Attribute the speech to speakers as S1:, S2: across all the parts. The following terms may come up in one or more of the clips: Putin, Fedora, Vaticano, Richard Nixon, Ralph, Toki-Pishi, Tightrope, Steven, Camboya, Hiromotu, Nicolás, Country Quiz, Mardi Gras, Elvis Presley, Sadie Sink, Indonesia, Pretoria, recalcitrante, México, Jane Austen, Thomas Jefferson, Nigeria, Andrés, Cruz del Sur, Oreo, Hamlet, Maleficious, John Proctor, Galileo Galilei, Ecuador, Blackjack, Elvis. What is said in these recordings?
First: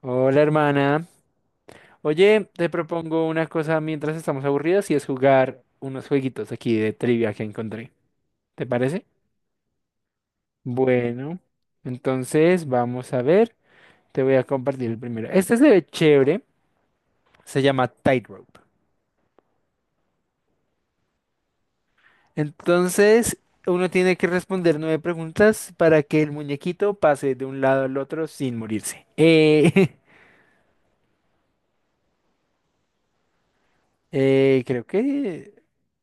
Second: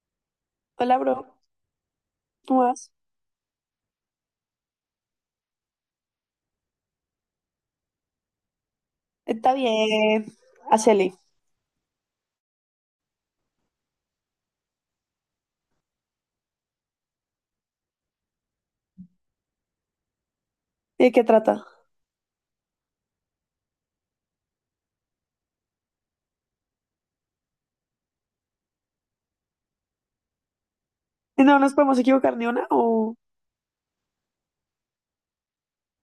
S1: Hola,
S2: Hola,
S1: hermana.
S2: bro.
S1: Oye,
S2: ¿Cómo
S1: te
S2: vas?
S1: propongo una cosa mientras estamos aburridos y es jugar unos jueguitos aquí de trivia que encontré. ¿Te parece?
S2: Está bien. Hacele.
S1: Bueno, entonces vamos a ver. Te voy a compartir el primero. Este se ve chévere. Se llama Tightrope.
S2: ¿De qué trata?
S1: Entonces, uno tiene que responder nueve preguntas para que el muñequito pase de un lado al otro sin morirse.
S2: No nos podemos equivocar ni una o
S1: Creo que...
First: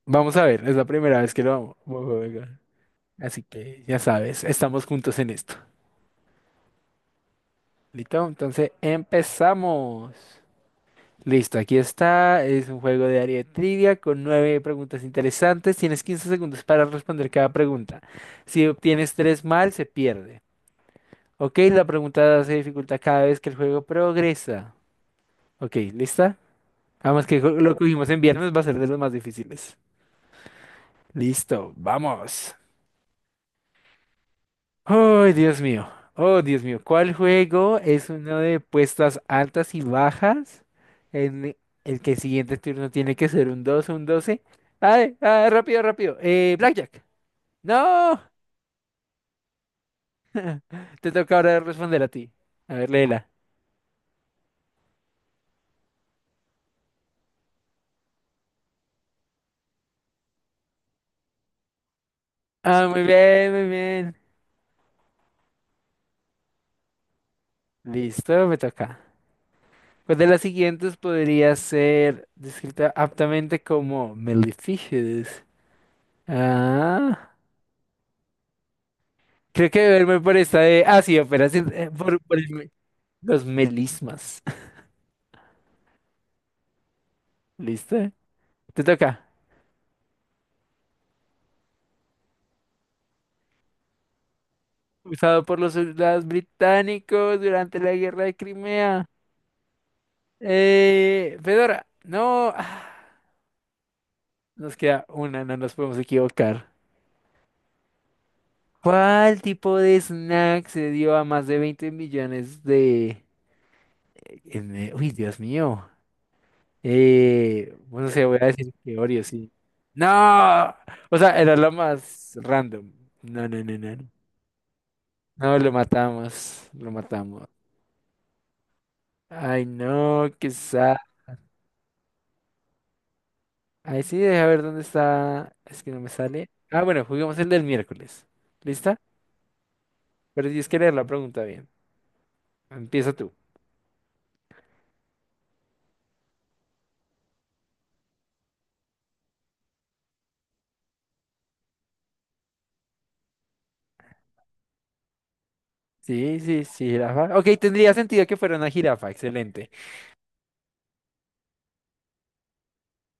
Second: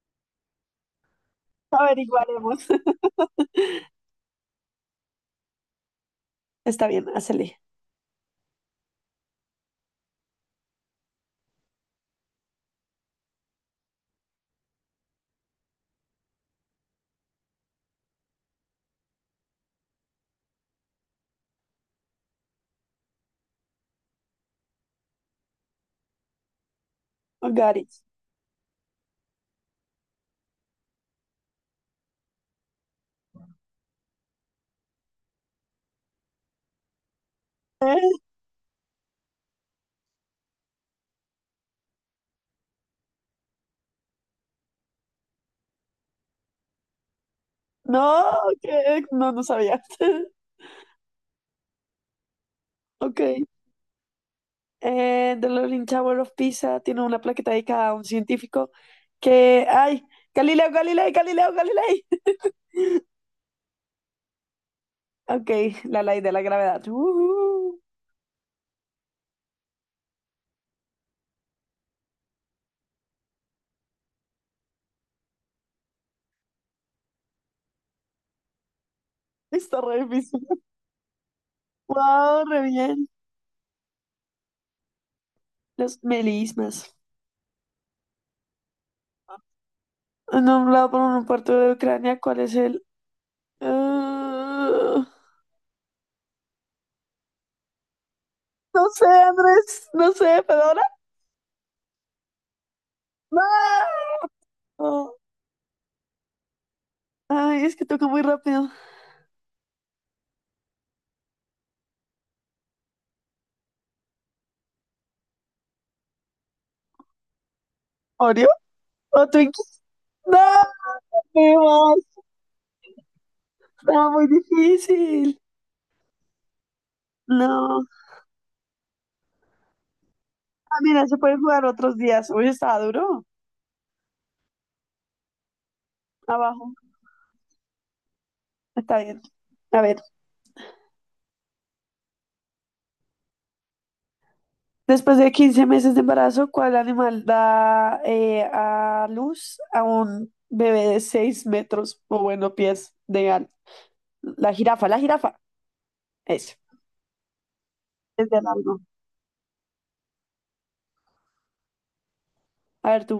S1: Vamos a ver, es la primera vez que lo vamos.
S2: averiguaremos.
S1: Así que ya sabes, estamos juntos en esto.
S2: Está bien, hacele.
S1: ¿Listo? Entonces empezamos. Listo, aquí está. Es un juego de área de trivia con nueve preguntas interesantes. Tienes 15 segundos para responder cada pregunta. Si obtienes tres mal, se pierde. Ok, la pregunta se dificulta cada vez que el juego progresa. Ok, ¿lista? Vamos que
S2: I
S1: lo que
S2: got it.
S1: cogimos en viernes, va a ser de los más difíciles. Listo, vamos. Oh, Dios mío. Oh, Dios mío. ¿Cuál juego
S2: ¿Eh?
S1: es uno de puestas altas y bajas? En el que el siguiente turno tiene que ser un 2, o un 12. ¡Ay! ¡Ah, rápido, rápido! Blackjack. ¡No!
S2: No, ¿qué? No, no sabía.
S1: Te toca ahora responder a ti. A ver,
S2: Ok.
S1: léela.
S2: The Leaning Tower of Pisa tiene una plaqueta dedicada a un científico que... ¡Ay! Galileo, Galilei, Galileo, Galilei.
S1: Ah, muy bien, muy bien.
S2: Ok, la ley de la gravedad. Ujú.
S1: Listo, me toca. Pues de las siguientes podría ser descrita aptamente como Maleficious. Ah, creo
S2: Está
S1: que
S2: re
S1: verme por
S2: difícil.
S1: esta de. Ah, sí, operación.
S2: ¡Wow! Re bien.
S1: Los melismas.
S2: Los melismas.
S1: ¿Listo? Te toca.
S2: Nombrado por un puerto de Ucrania, ¿cuál es el...? Ah,
S1: Usado por los soldados británicos durante la guerra de
S2: no
S1: Crimea.
S2: sé, Andrés, no sé, Fedora.
S1: Fedora, no.
S2: No.
S1: Nos queda
S2: Oh,
S1: una, no nos podemos equivocar.
S2: ay, es que toca muy rápido.
S1: ¿Cuál tipo de snack se dio a más de 20 millones de... Uy, Dios mío. Bueno, se voy a
S2: ¿Oreo
S1: decir que Oreo,
S2: o
S1: sí.
S2: Twinkies?
S1: No.
S2: No,
S1: O sea, era
S2: me
S1: lo
S2: va,
S1: más random. No, no, no, no. No,
S2: está muy difícil.
S1: no, lo matamos. Lo matamos.
S2: No.
S1: Ay, no, qué
S2: Ah,
S1: quizá.
S2: mira, se pueden jugar otros días. Hoy estaba duro.
S1: Ay, sí, deja ver dónde está. Es que no me sale.
S2: Abajo.
S1: Ah, bueno, juguemos el del miércoles. ¿Lista?
S2: Está bien. A ver.
S1: Pero tienes que leer la pregunta bien. Empieza tú.
S2: Después de 15 meses de embarazo, ¿cuál animal da a luz a un bebé de 6 metros o bueno, pies de al? La jirafa, la jirafa.
S1: Sí,
S2: Eso.
S1: sí, sí, jirafa. Ok, tendría sentido
S2: Es
S1: que
S2: de
S1: fuera una
S2: largo.
S1: jirafa. Excelente.
S2: A ver tú.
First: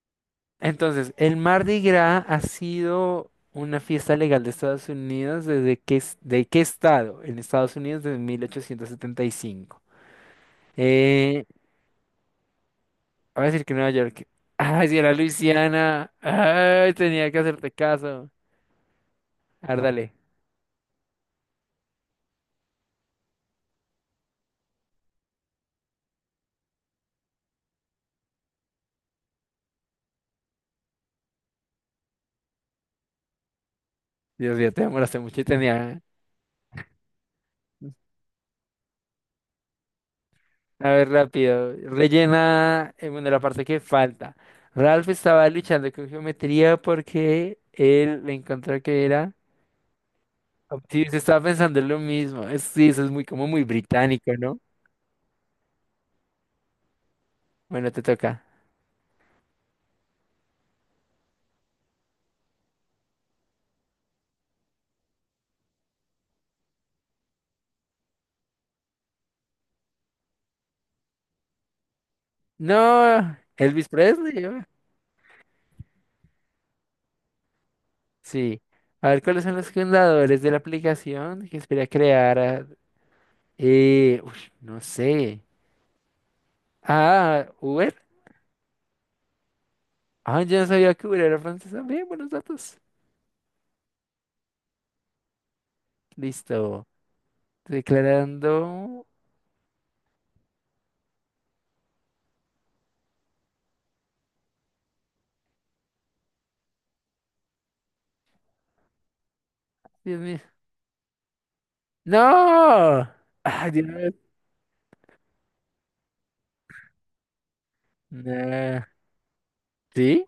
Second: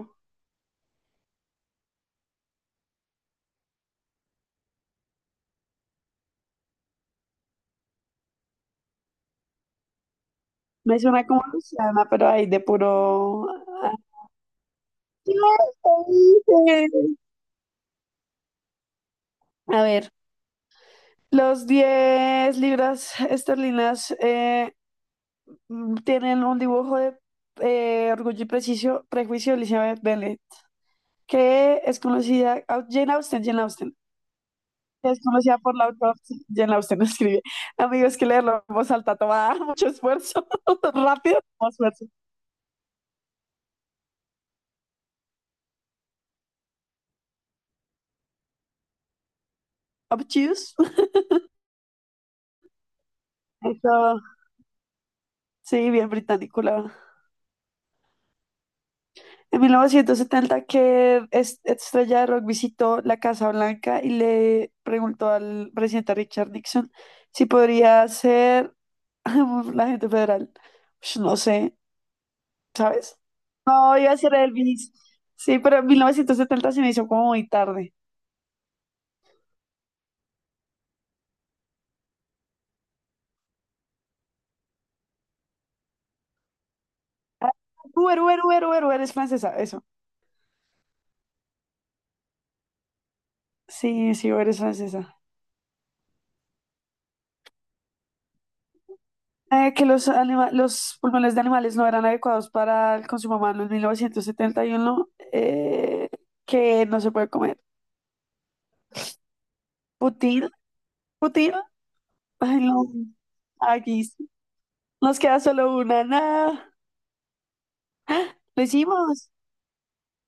S1: Entonces, el Mardi Gras ha sido una fiesta legal de Estados Unidos desde qué, ¿de qué estado? En Estados Unidos desde 1875.
S2: Me suena como
S1: Eh,
S2: Luciana, pero ahí de
S1: voy a
S2: puro.
S1: decir que Nueva York. Ay, si era
S2: ¿Qué
S1: Luisiana.
S2: te
S1: Ay,
S2: hice?
S1: tenía que hacerte caso.
S2: A ver.
S1: Árdale.
S2: Los 10 libras esterlinas tienen un dibujo de Orgullo y Prejuicio de Elizabeth Bennet, que es conocida. Jane Austen, Jane Austen.
S1: Dios mío, te
S2: Que
S1: demoraste
S2: es
S1: mucho y
S2: conocida por la
S1: tenía.
S2: autora. Jane Austen escribe. Amigos, que leerlo en voz alta toma mucho esfuerzo.
S1: A ver,
S2: Rápido, mucho
S1: rápido.
S2: esfuerzo.
S1: Rellena, bueno, la parte que falta. Ralph estaba luchando con geometría porque él le encontró que era.
S2: Obtuse.
S1: Sí, se estaba pensando en lo mismo. Sí, eso es muy como muy
S2: Eso
S1: británico, ¿no?
S2: sí, bien británico, la verdad.
S1: Bueno, te toca.
S2: En 1970 estrella de rock visitó la Casa Blanca y le preguntó al presidente Richard Nixon si podría ser la gente federal. Ush, no sé, ¿sabes?
S1: No, Elvis
S2: No, iba a ser
S1: Presley. ¿No?
S2: Elvis. Sí, pero en 1970 se me hizo como muy tarde.
S1: Sí. A ver, ¿cuáles son los fundadores de la aplicación que espera crear? Uy, no sé. Ah, Uber.
S2: Uber, Uber, Uber, Uber, Uber es francesa, eso.
S1: Ah, yo no sabía que Uber era francés también. Buenos datos.
S2: Sí, sí, Uber es francesa.
S1: Listo. Declarando.
S2: Que los pulmones de animales no eran adecuados para el consumo humano en 1971, que no se puede comer.
S1: Dios mío.
S2: Putin, Putin, ay, no,
S1: ¡No! ¡Ay,
S2: aquí
S1: Dios!
S2: sí. Nos queda solo una, nada, lo
S1: Nah.
S2: hicimos,
S1: ¿Sí?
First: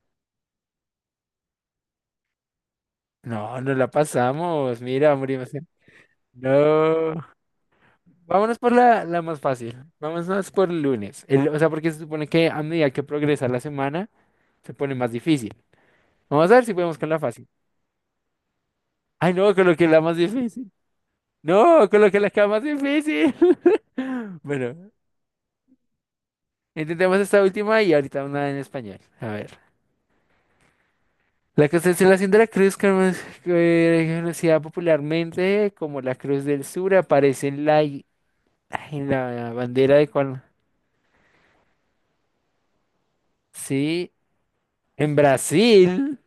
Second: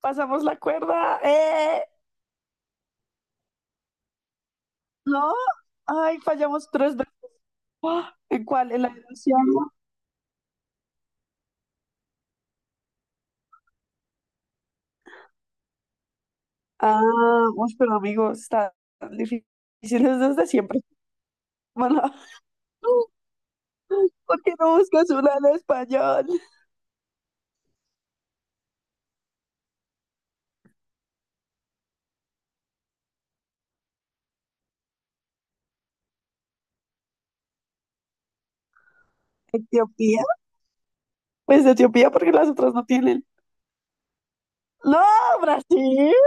S2: pasamos la cuerda,
S1: No, no la pasamos. Mira,
S2: no,
S1: morimos.
S2: ay, fallamos tres veces.
S1: No.
S2: Ah, ¿en
S1: Vámonos
S2: cuál?
S1: por
S2: ¿En la
S1: la
S2: ilusión?
S1: más fácil. Vámonos por el lunes. O sea, porque se supone que a medida que progresa la semana, se pone más difícil. Vamos a ver si podemos
S2: Ah,
S1: con la fácil.
S2: uy, pero amigos, está
S1: Ay,
S2: difícil
S1: no, coloqué la más
S2: desde
S1: difícil.
S2: siempre.
S1: No,
S2: Bueno,
S1: coloqué la que era más difícil.
S2: ¿por qué no
S1: Bueno,
S2: buscas una en español?
S1: intentemos esta última y ahorita una en español. A ver. La constelación de la cruz, como es conocida popularmente como la Cruz del Sur, aparece en la bandera de
S2: Etiopía.
S1: cuál.
S2: Pues Etiopía porque las otras no tienen.
S1: Sí,
S2: No,
S1: en
S2: Brasil.
S1: Brasil.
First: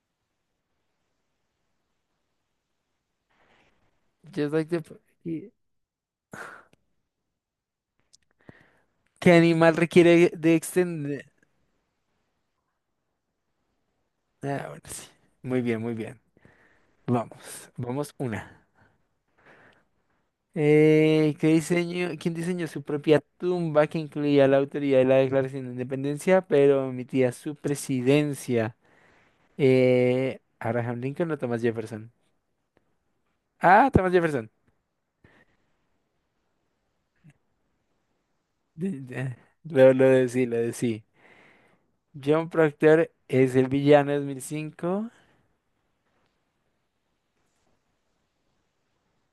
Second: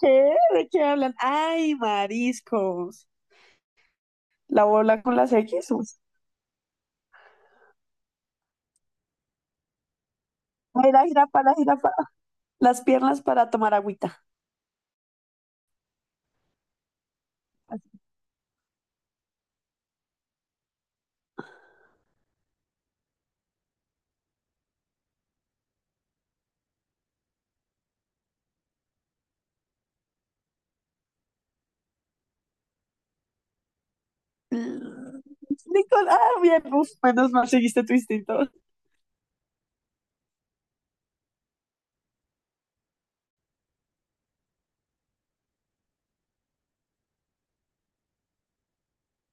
S2: ¿Qué? ¿De qué hablan? Ay, mariscos.
S1: Yo soy
S2: La
S1: de-
S2: bola con las
S1: y-
S2: X.
S1: ¿Qué animal requiere de
S2: Ay, la
S1: extender?
S2: jirafa, la jirafa. Las piernas para tomar agüita.
S1: Ah, bueno, sí. Muy bien, muy bien. Vamos,
S2: Así.
S1: vamos una. ¿Qué diseño, quién diseñó su propia tumba que incluía la autoridad de la Declaración de Independencia, pero omitía su presidencia? Abraham Lincoln o Thomas Jefferson. Ah, Thomas Jefferson.
S2: Mm, Nicolás, bien, uf, menos mal seguiste tu instinto.
S1: De- de- lo de sí, lo de sí. John Proctor es el villano de 2005.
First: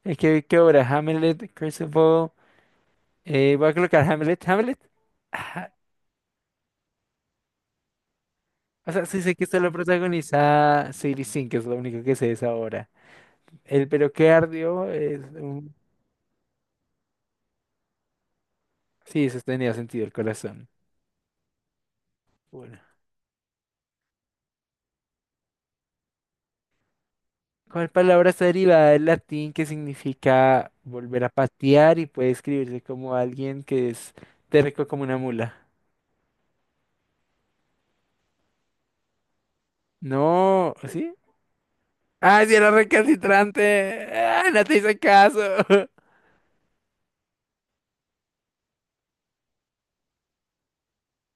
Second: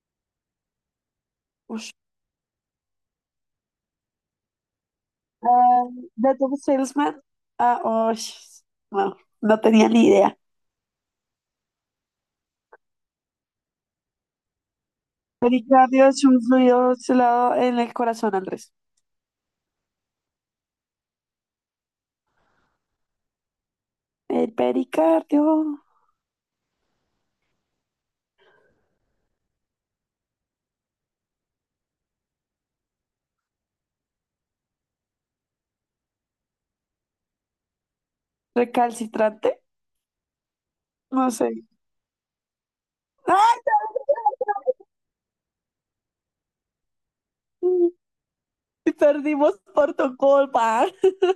S1: Es que, ¿qué obra? Hamlet, Curse
S2: Ush.
S1: of All. Voy a colocar Hamlet. ¿Hamlet? Ajá.
S2: Ah, de tu salesman. Ah, ush,
S1: O sea,
S2: no,
S1: sí sé que esto
S2: no
S1: lo
S2: tenía ni idea.
S1: protagoniza Sadie Sink, que es lo único que sé de esa obra. El pero que ardió es un...
S2: Pericardio es un fluido celado en el corazón, Andrés.
S1: Sí, eso tenía sentido, el corazón. Bueno.
S2: El pericardio
S1: ¿Cuál palabra está derivada del latín que significa volver a patear y puede escribirse como alguien que es terco como una mula?
S2: recalcitrante.
S1: No, ¿sí?
S2: No sé.
S1: Ah, sí, era
S2: ¡Ay,
S1: recalcitrante. Ah, no te hice caso.
S2: no! Perdimos por tu culpa.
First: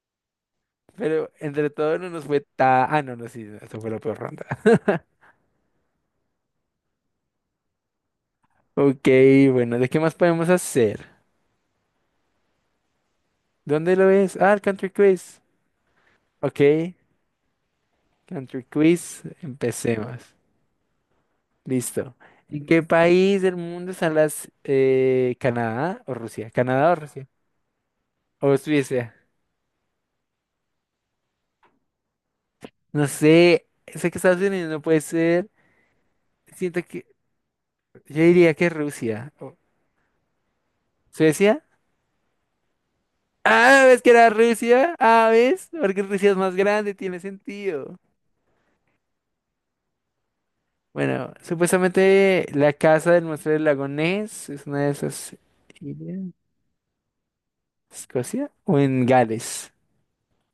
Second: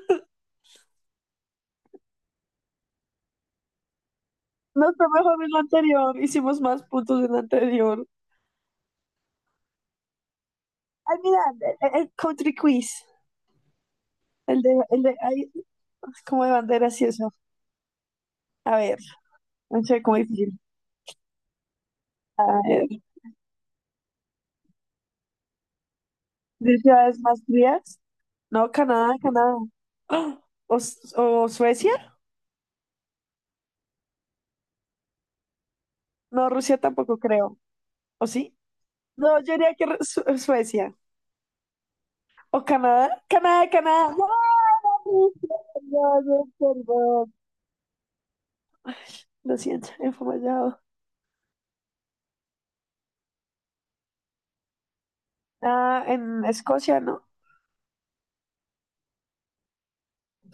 S1: Pero entre todo no nos fue tan... Ah, no, no, sí, eso fue la peor ronda.
S2: No fue mejor en la anterior. Hicimos más puntos en la anterior.
S1: Ok, bueno, ¿de qué más podemos hacer?
S2: Ay, mira, el country quiz.
S1: ¿Dónde lo ves? Ah, el
S2: El de,
S1: Country
S2: el de,
S1: Quiz.
S2: ay, como de
S1: Ok,
S2: banderas y eso.
S1: Country
S2: A ver,
S1: Quiz,
S2: no sé cómo
S1: empecemos.
S2: difícil.
S1: Listo.
S2: A
S1: ¿En qué
S2: ver,
S1: país del mundo están las... Canadá o Rusia?
S2: ¿de
S1: ¿Canadá o
S2: ciudades
S1: Rusia?
S2: más frías?
S1: ¿O
S2: No,
S1: Suiza?
S2: Canadá, Canadá. ¡Ah! ¿O Suecia?
S1: No sé, sé que Estados Unidos no puede ser.
S2: No, Rusia
S1: Siento que...
S2: tampoco creo.
S1: Yo
S2: ¿O
S1: diría
S2: sí?
S1: que Rusia.
S2: No, yo
S1: ¿O
S2: diría que Suecia.
S1: ¿Suecia?
S2: O Canadá, Canadá,
S1: Ah, ¿ves que
S2: Canadá.
S1: era Rusia? Ah,
S2: ¡Wow!
S1: ¿ves? Porque Rusia es
S2: Perdón,
S1: más grande, tiene
S2: perdón.
S1: sentido.
S2: Lo siento, he fallado.
S1: Bueno, supuestamente la casa del monstruo del lago Ness es una de esas
S2: Ah,
S1: islas.
S2: en Escocia, ¿no?
S1: ¿Escocia? ¿O en Gales?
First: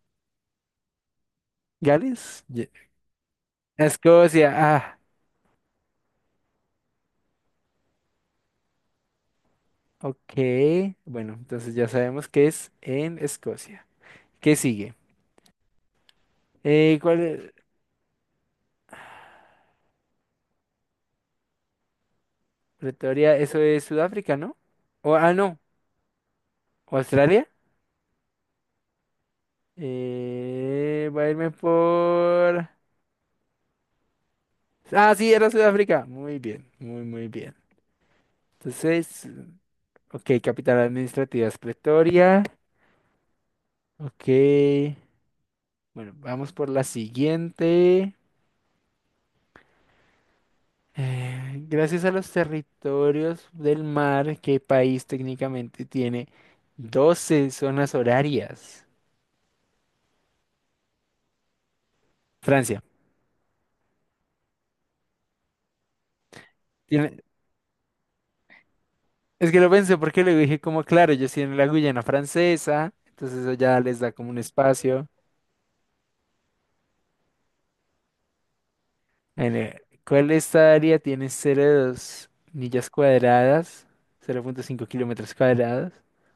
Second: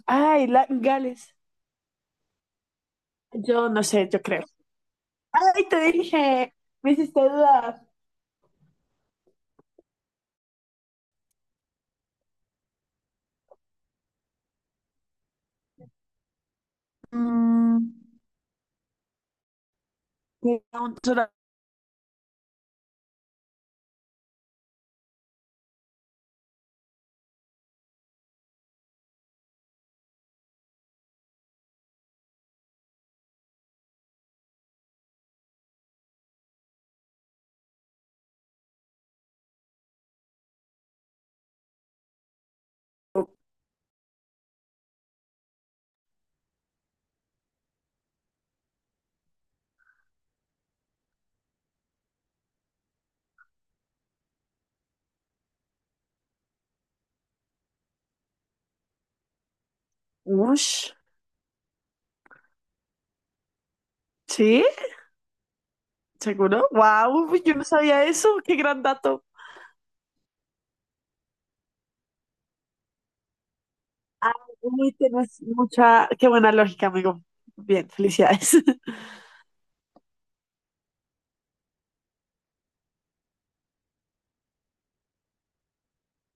S2: Ay, Gales.
S1: ¿Gales?
S2: Yo no sé, yo creo.
S1: Escocia,
S2: Ay, te dije, me hiciste dudar.
S1: ok. Bueno, entonces ya sabemos que es en Escocia. ¿Qué sigue? ¿Cuál? Es?
S2: Mm, me un tora-
S1: Pretoria, eso es Sudáfrica, ¿no? No, Australia. Voy a irme por... Ah, sí, era Sudáfrica. Muy bien, muy, muy bien. Entonces, ok, capital administrativa es Pretoria. Ok. Bueno, vamos por la siguiente. Gracias a los territorios del mar, ¿qué país técnicamente tiene 12 zonas horarias?
S2: Ush,
S1: Francia.
S2: ¿sí? ¿Seguro?
S1: Tiene-
S2: ¡Wow! Yo no sabía eso. ¡Qué gran dato!
S1: Es que lo pensé porque le dije como, claro, ellos tienen la Guyana Francesa, entonces eso ya les da como
S2: Ay,
S1: un
S2: uy,
S1: espacio.
S2: tienes mucha... ¡Qué buena lógica, amigo! Bien, felicidades.
S1: ¿Cuál de esta área tiene 0.2 millas cuadradas? 0.5 kilómetros cuadrados.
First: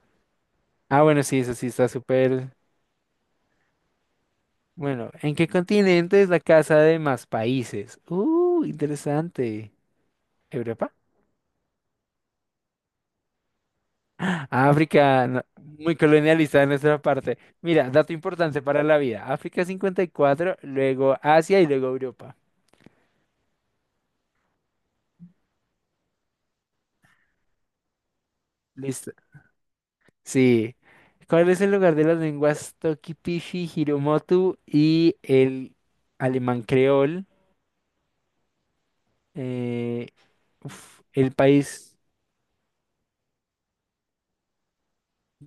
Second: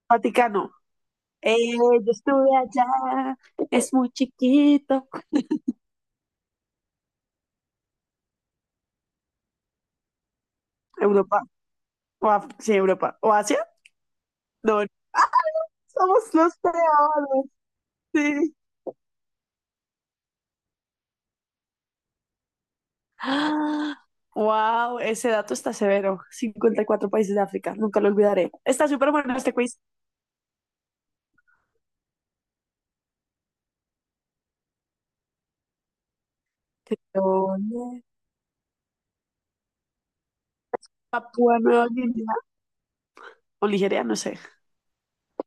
S2: Vaticano.
S1: Ah, bueno, sí, eso sí está
S2: Yo estuve
S1: súper.
S2: allá, es muy chiquito.
S1: Bueno, ¿en qué continente es la casa de más países? Interesante. ¿Europa?
S2: Europa, o sí, Europa, o Asia, no,
S1: África, no, muy
S2: somos los
S1: colonialista de nuestra parte.
S2: peores,
S1: Mira, dato
S2: sí.
S1: importante para la vida. África 54, luego Asia y luego Europa.
S2: ¡Ah! Wow, ese dato está severo. 54 países de África, nunca lo olvidaré. Está
S1: Listo.
S2: súper bueno este quiz.
S1: Sí. ¿Cuál es el lugar de las lenguas Toki-Pishi, Hiromotu y el alemán creol?
S2: ¿Dónde?
S1: Eh, uf, el
S2: Papúa Nueva
S1: país...
S2: Guinea o Nigeria, no sé.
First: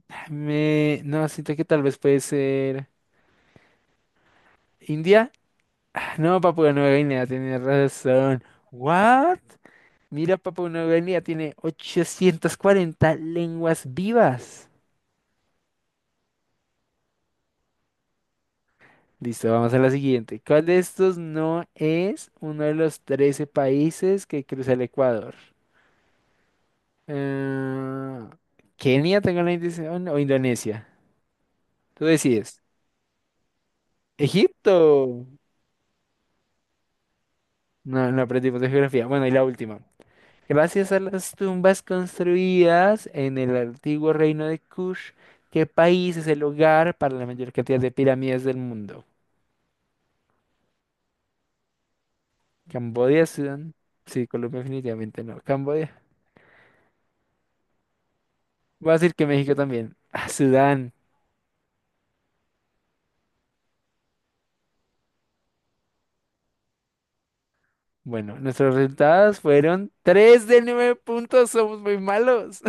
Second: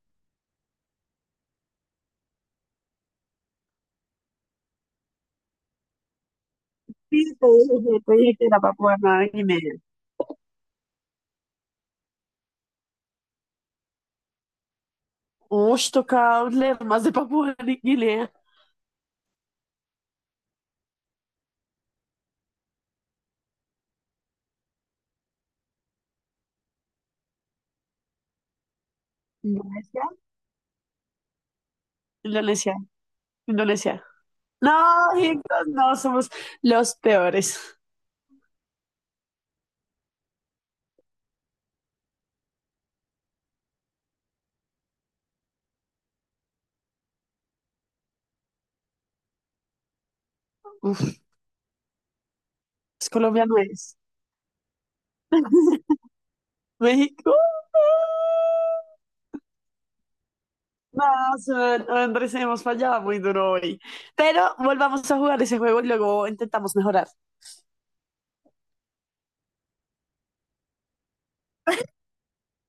S1: No, siento que tal vez puede ser... ¿India? Ah, no, Papua Nueva Guinea
S2: Sí,
S1: tiene
S2: te dije
S1: razón.
S2: que era Papúa Nueva
S1: ¿What?
S2: Guinea.
S1: Mira, Papua Nueva Guinea tiene 840 lenguas vivas.
S2: Uy, toca leer más de Papúa Nueva Guinea.
S1: Listo, vamos a la siguiente. ¿Cuál de estos no es uno de los 13 países que cruza el Ecuador? Eh, Kenia, tengo la
S2: ¿Indonesia?
S1: intención o Indonesia. Tú decides.
S2: Indonesia, Indonesia. No,
S1: Egipto.
S2: chicos, no, somos los peores.
S1: No, no aprendimos de geografía. Bueno, y la última. Gracias a las tumbas construidas en el antiguo reino de Kush, ¿qué país es el hogar para la mayor cantidad de pirámides del mundo?
S2: Uf, es
S1: Camboya,
S2: Colombia no
S1: Sudán.
S2: es.
S1: Sí, Colombia definitivamente no. Camboya.
S2: México.
S1: Voy a decir que México también. Ah, Sudán.
S2: No, Andrés, hemos fallado muy duro hoy. Pero volvamos a jugar ese juego y luego intentamos mejorar.
S1: Bueno, nuestros resultados fueron 3 de 9 puntos. Somos muy malos.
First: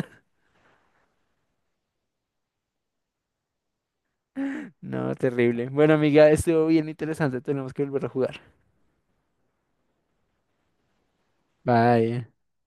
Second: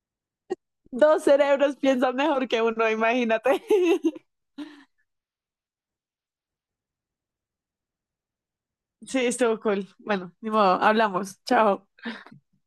S2: Dos cerebros piensan mejor que uno, imagínate.
S1: No, terrible. Bueno, amiga, estuvo bien interesante. Tenemos que volver a jugar.
S2: Sí, estuvo cool. Bueno, ni modo, hablamos. Chao.
S1: Bye.